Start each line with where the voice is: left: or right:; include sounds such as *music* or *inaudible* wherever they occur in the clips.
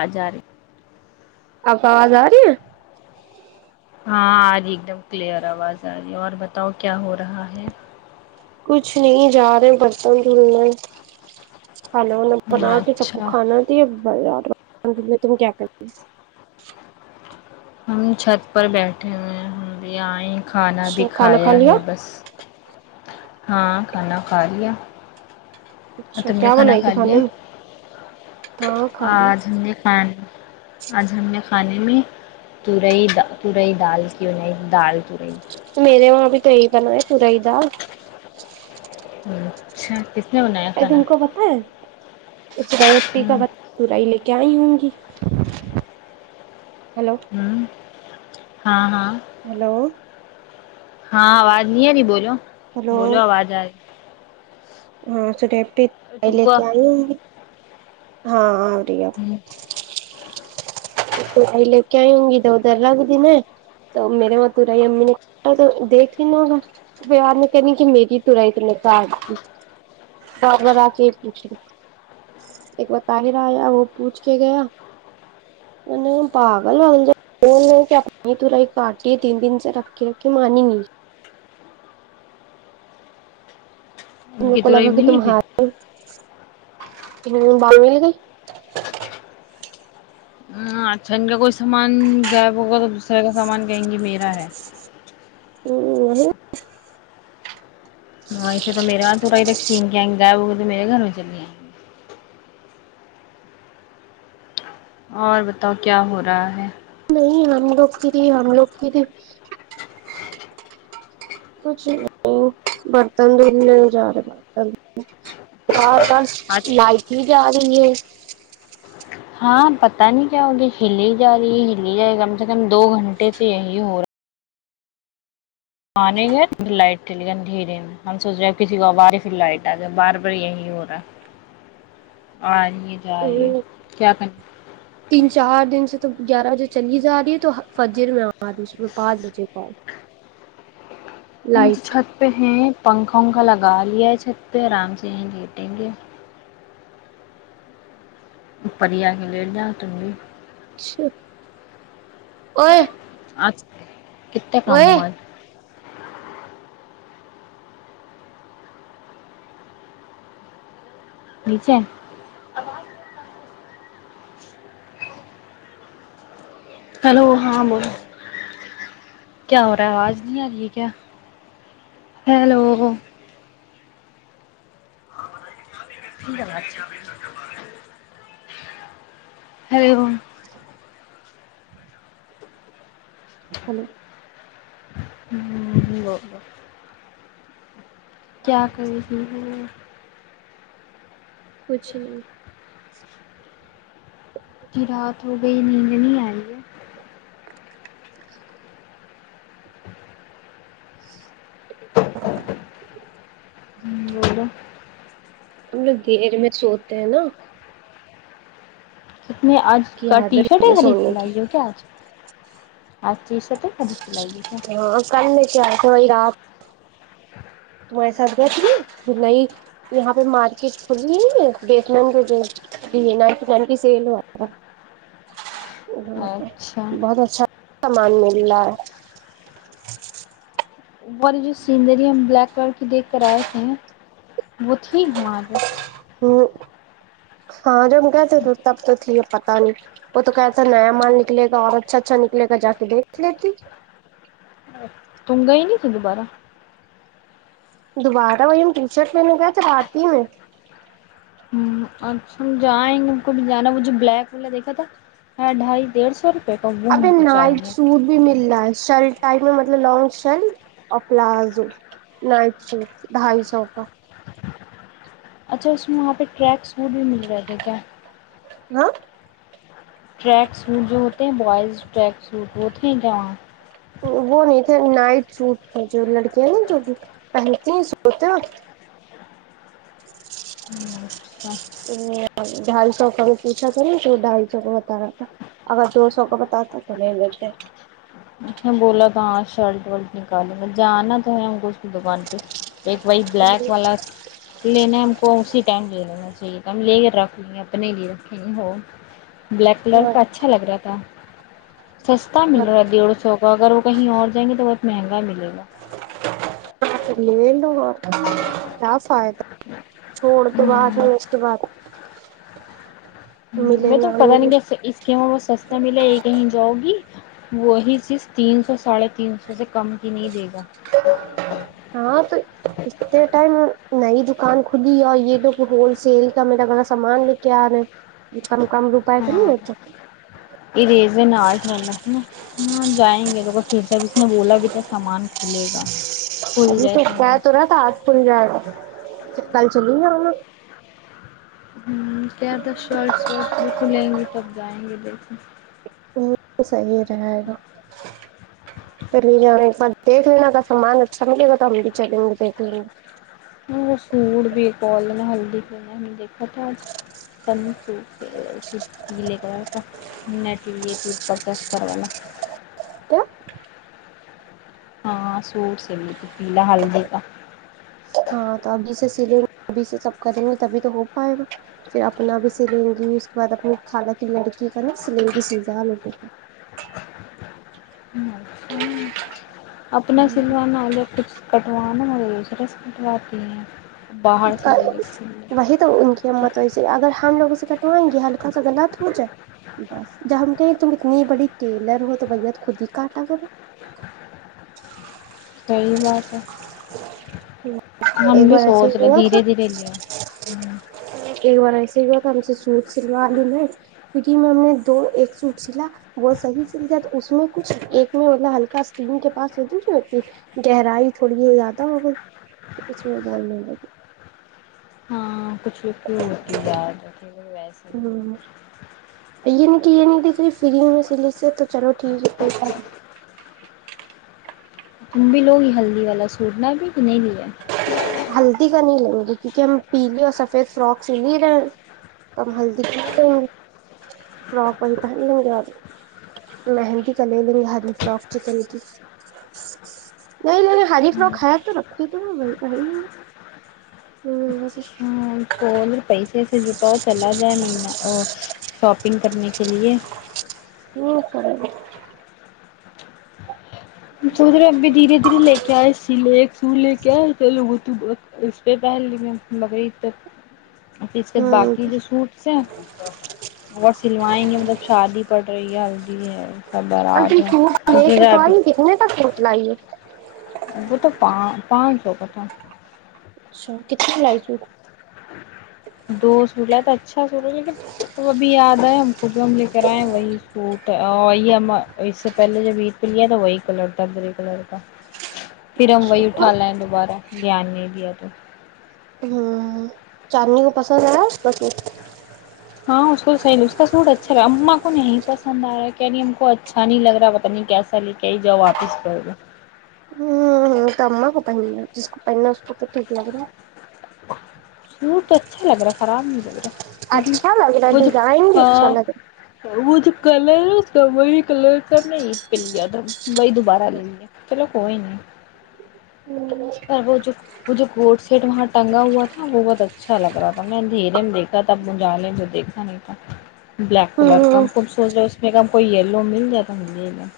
left: آ ج رہے
right: آپ آواز آ رہی ہیں
left: ہاں آ رہی ایک دم کلیئر آواز آ رہی ہے اور بتاؤ کیا ہو رہا ہے
right: کچھ نہیں جا رہے بسن دھلن کھانا وانا بنا کے سب کو
left: اچھا
right: کھانا ت یہ بازار الحمد للہ تم کیا کرو؟
left: ہم چھت پر بیٹھے ہوئے ہیں ہم بھی آئ کھانا
right: اچھا
left: بھی
right: کھانا کھا
left: کھایا
right: لیا
left: ہے بس ہاں کھانا کھا لیا
right: اچھا
left: تم نے
right: کیا
left: کھانا
right: بنائی
left: کھا
right: تھی
left: لیا
right: کھانے میں ہاں کھ ل
left: آج ہم نے کھان آج ہم نے کھانے میں تورئی تورئی دال کی بن دال تورئی
right: تو میرے وہاںب ئی ب ن ہے پوراائی دا
left: *unintelligible*
right: ا
left: کھانا
right: تم کو پت ہے اسٹی کا
left: ہوں
right: ب لے کیا آ ہوں گی ہیلو
left: *unintelligible* ہاں ہاں
right: ہیلو
left: ہاں آج نہیں ہے نہیںی بوولو
right: ہیلو
left: بولو آواز آ رہی
right: ہاں س
left: تم
right: لے
left: کو
right: کے آئی ہوں گی ہاں آ رہی اپ
left: ہوں
right: تورائی لے کے آئی ہوں گی ا تو ادھر رہا کے دن ہے تو میرے وہاں تورائی امی نے تو دیکھ ہیینا ہوگاوار نے کہنی کہ میری تورائی اتنے کا آ بابر آ کے یہ پوچھے ایک بتا ہی رہایا وہ پوچھ کے گیا پاگل وال ج بول کہ توی کاٹی تین دن سے رکھ کے رکھ کے مانی گ
left: ان
right: تمے
left: کی
right: کو
left: تورئی
right: لگا کہ
left: ملی پھر
right: تمہار ت باملی گ
left: ہ اچھا ان کا کوئی سامان جائےغ ر سامان کہیں گی میرے ہے
right: ہ
left: م ایسے تو میرے توڑا ہی رق گا ہے وہ تو میرے گھروں میں چلیا اور بتاؤ کیا ہو رہا ہے
right: نہیں ہم لوگ کے لیے ہم لوگ کی لی کچھ نہیں برتن دن نہیں جا رہے برتن د
left: آج
right: لائٹ نہیں جا ہو *unintelligible*
left: ہاں پتاہ نہیں کیا ہوگی ہلی ہی جا رہی ہے ہلی جا رہی کم سے کم دو گھنٹے سے یہی ہو رہا ہے آنے گ لائٹ چلی گ دھیرے ہم سوچ رہے ہیں کسی کو آواز پھر لائٹ آ گائے بار بار یہی ہو رہا آ ہے جا
right: ا
left: رہی ہے کیا کریں
right: تین چار دن سے تو گیارہ بجے چلی جا رہی ہے تو فجر میں آ رہی صبح پانچ بجے ک
left: ہم تو چھت پہ ہیں پنکھا ونکھا لگا لیا ہے چھت پہ آرام سے یہیں گٹیں گے اپری ہی آ کے لیٹ جاؤ تم بھی
right: اچھا
left: اچھا کتنے
right: اوئے
left: کاماز نیچے *inaudible* ہلو ہاں بولو کیا ہو رہا ہے آواز نہیں آ رہی ہے کیا ہلو ار *unintelligible*
right: چپل *unintelligible*
left: ہ ل بت گ *unintelligible* کیا کروس
right: کچھ
left: ج رات ہو گئی نیند نہیں آئی ہے ج *inaudible* ہ بولو
right: ہم لوگ دیر میں سوتے ہیں نا
left: میں آج
right: کی
left: کا ٹی
right: عادت
left: شرٹ ہی
right: مجھے
left: خریدتی
right: سونے کی
left: لائی ہو کیا آج آ چیز س تو خرید کے ل گی کیا
right: کوئی رات تمہارے ساتھ گئے تھے نا نئی یہاں پہ مارکیٹ کھلی بیسن ن کی سیل ہوا تھا وہاں
left: اچھا
right: بہت اچھا مان اللہ
left: والی جو سینری ہم بلیک کلر کی دیکھ کر آئے تھے ہیں وہ تھی وہاں پہ
right: ہوں ہاں جب گئے تھے تھے تب تو تھی پتا نہیں وہ تو کیسا نیا مال نکلے گا اور اچھا اچھا نکلے گا جا کے دیکھ لیتی
left: تگا ہی نہیں ت دوبارہ
right: دوبارہ وہی ہم ٹی شرٹ لنے گئے چل آتی میں
left: اچ ہم جائیں گے کوبھی جانا مجھے بلیک والا دیکھا تھا ڈھائی ڈیڑھ سو روپے کا وہ ہم
right: ابھی
left: کو
right: نائٹ
left: چاہیے
right: سوٹ بھی مل رہا ہے شرٹ ٹائٹ میں مطلب لانگ شرٹ اور پلازو نائٹ شوٹ ڈھائی سو کا
left: اچھا اس میں وہاں پہ ٹریک سوٹ بھی مل رہے تھے کیا
right: ہ
left: ٹریک سوٹ جو ہوتے ہیں بوائز ٹریک سوٹ ہوتے ہیں ج وہاں
right: وہ نہیں تھے نائٹ سوٹ تھا جو لڑکیاں نا جو پہنتی ہیں سوتے اچ
left: ہ اچھا
right: تو ڈھائی سو کا بھی پوچھا تھا نا تو ڈھائی سو کو بتا رہا تھا اگر جو سو کو بتا آ توم جتے
left: اس نے بولا ہاں شرٹ ورٹ نکالیں گا جانا تو ہے ہم کو اس کی دکان پہ ایک وائٹ بلیک والا لینا ہے ہم کو اسی ٹائم لے لینا ج ت لے کر رکھ لیا اپنے لیے رکھیں ہو وہ بلیک کلر کا
right: اور
left: اچھا لگ رہا تھا سستا مل رہا ڈیڑھ سو کا اگر وہ کہیں اور جائیں گے تو مہنگال
right: لو اور سا چھوڑ دو بعد میں اس کے بعد
left: ہ
right: ملے
left: میں
right: نہ
left: تمہیں پتا نہیں
right: ملے
left: کیا اسکیم بت سستا ملا یہ کہیں جاب وہی چیز تین سو ساڑھے تین سو سے کم کی نہیں دے گی
right: ہاں تو اتنے ٹائم نہیں د دکان کھلی اور یہ تو ہول سیل کا میرا گا سامان لے کے آ کم کم روپئے کا نہیں
left: ہاں
right: ہوتا
left: ا رزے نٹھنا ہے نا ہاں جائیں گے تو پھر سے بھی اس نے بولا بھی تھا سامان کھلے گا
right: *inaudible*
left: کھل جائے سامان
right: کل چلیے گیا م
left: *inaudible* ج کھلیں گی تب جائیں گے دیکے
right: *inaudible* کیا
left: *inaudible* ہاں سوٹ سل تو پی ل ہلدی کا
right: *inaudible* *inaudible*
left: *inaudible* اپنا سلوانا یا کچھ کٹوانا *inaudible* سے لے لے کے سلے
right: وہی تو ان کی ہمت وی اگر ہم لوگ کٹوائیں گے ہلکا سا لط ہو جائے بس جب ہم کہیں تم اتنی بڑی ٹیلر ہو تو بھیا تو خود ہی کاٹا کرو
left: صی بات ہے ہم
right: ایک
left: بھی
right: بار ایسے
left: سوچ
right: ہی ہوا تھا
left: دھیرے دھیرے ل ہ
right: *inaudible* دھ سلوا لی میں *inaudible*
left: *inaudible* *inaudible*
right: *inaudible* *inaudible* *inaudible* چلو ٹھیک ہے کوئی چ نہیں
left: تم بھی لو گی ہلدی والا سوٹ نا ابھی تو نہیں لیا
right: ہلدی کا نہیں لیں گے کیونکہ ہم پیلے اور سفید فرواک س لی رہے ہیں تو ہم ہلدی کی لیں گے فراک وہی پہن لیں گے اور مہندی کا لے لیں گے ہری فرک چکن کی نہیں نہیں ہری فراک ہے تو رھی تو بھائی بائی ہ
left: سر پیسے سے جٹاؤ چلا جائے مین شاپنگ کرنے کے لیے سوچ رہے اب بھی دھیرے دھیرے لے کے آئے سلے سو لے کے آئے چ لوگ تو اس پہ پہل لگ رہی تک اور پھر اس کے بعد باقی جو سوٹس ہیں وہ سلوائیں گے مطلب شادی پڑ رہی ہے *inaudible*
right: *inaudible*
left: ہے
right: سٹ لئیے
left: ب تو پان پانچ لو گ تھاھ تھا
right: اچھا کتنے کلائی س
left: دو سوٹ لائے تو اچھا سوٹ لیکن ا ابھی یاد آئے ہم کو جو ہم لے کر آئے ہیں وہی سوٹی ہم اس سے پ پہلے جب پلیا تو وہی کلر تھا گرے کلر کا پھر ہم وہی اٹا لائیں دوبارہ دھیان نہیں دیا تو
right: ہوں چاندنی کو پسند ہے رہا بس
left: ہاں اس کو تو صحی نہیں اس کا سوٹ اچھا لگ رہا اما کو نہیں پسند آ رہا کیا نہیں ہم کو اچھا نہیں لگا پتا نہیں کیسا لے کے ہی جاؤ واپس کر
right: ہمم تو اما کو پہننا ہے جس کو پہننا ہے اس کو تو ٹھیک لگ رہا ہے
left: سوٹ تو اچھا لگ رہا ہے خراب نہیں لگ رہا
right: ہے
left: لیکن
right: اچھا لگ رہا
left: وہ
right: ہے
left: جو
right: ڈیزائن بھی اچھا لگ
left: وہ ک ر کا وہ کلرید پ لیا ا وہی دوبارہ لے لیا چلو کوئی نہیں
right: رہا ہے
left: پر وہ جو وہ جو گٹ سیٹ وہاں ٹنگا ہوا تھا وہ بہت اچھا لگ رہا تھا میں نے ان دھیرے میں دیکھا تھا گنڈال لے جو دیکھا نہیں تھا بلیک کلر کا ہم
right: ہمم
left: کم سوچ رہے ہو اس میں کا کوئی یلو مل جائے تو ملی گ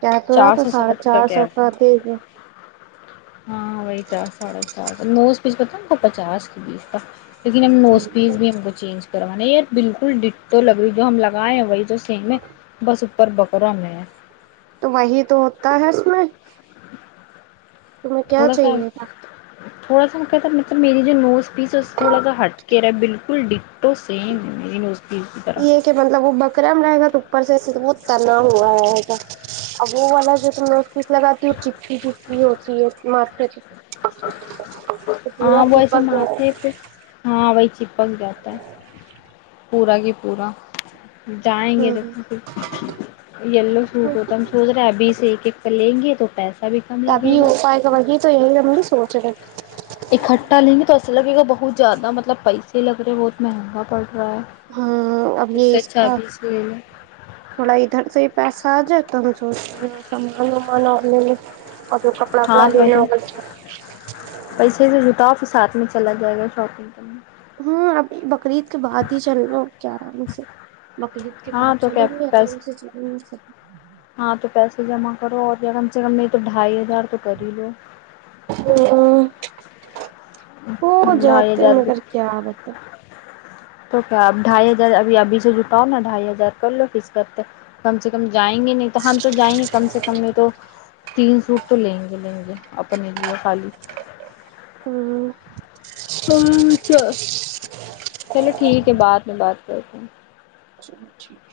right: کیا تو رہا تو ساڑھے چار سو
left: تھا
right: کا دے جو
left: ہاں وہی چار ساڑھے چار نو اس بیچ پتا ن کو پچاس کی بیس کا لیکن ہم نوز پیس بھی ہم کو چینج کرا یہ بالکل ڈٹو لگ رہی جو ہم لگائے ہیں وہی سیم ہے بس ا پرب کر میں ہیں
right: تو وہی تو ہوتا ہے اس میں تمہیں کیا
left: تھوڑا سا
right: چاہیے تھا
left: تھوڑا سا کہتا مطلب میری جو نوز پیس ہے تھوڑا سا ہٹ کے رہا ہے بالکل ڈپ تو سم ہےیز کی طرح
right: م رہے گا تو اپر سے پت نہ ہوا ہے ہےگا اب وہ والا جو تم اس پیس لگاتی ہو چپکی چپکی ہوتی ہے ماتھ
left: ہاں وہ ایسے
right: چپک گیا
left: مھے پہ ہاں ا پک جاتا ہے پورا گ پورا جائیں گے
right: ہے
left: دیک یلو سوٹ ہوتا ہے ہم سوچ رہے ابھی سے لیں گے تو پیسے
right: ت ابھی ہو پائے گا وہی تو یہی ر سچ
left: اکٹھا لیں گے تو ایسا لگے گا بہت زیادہ مطلب پیسے لگ رہے ہیں بہت مہنگا پڑ رہا ہے
right: ہاں اب
left: تو
right: یہ
left: سے
right: اس
left: اچھا
right: کا
left: ابھی سے لے لیں
right: تھوڑا ادھر سے پیسہ جائے تم سوچ سامان وامان آ
left: ہاں تو ویسے پیسے سے جتا ساتھ میں چلا جائے گا شاپنگ کے لی
right: ہوں ابھی بک بقرید کے بعد ہی چلناا ا کے آرام سے بقرید کے بعد
left: ہاں تو کیا
right: چلیں گے آرام
left: پیسے
right: سے چلیں گے سب
left: ہاں تو پیسے جمع کرو اور یا کم سے کم تو ڈھائی ہزار تو کر ہی لے
right: سب ہو جاتے
left: بھی
right: مگر کیا بت ہے
left: تو کیا اب ڈھائی ہزار ابھی ابھی سے جٹاؤ نا ڈھائی ہزار کر لو کس کرتے کم سے کم جائیں گے نہیں تو ہم تو جائیں گے کم سے کم نہیں تو تین سوٹ تو لیں گے لیں گے اپنے لیےے خالی
right: ہاں
left: ہچ چلو ٹھیک ہے بعد میں بات کیاکم
right: سب ٹھیک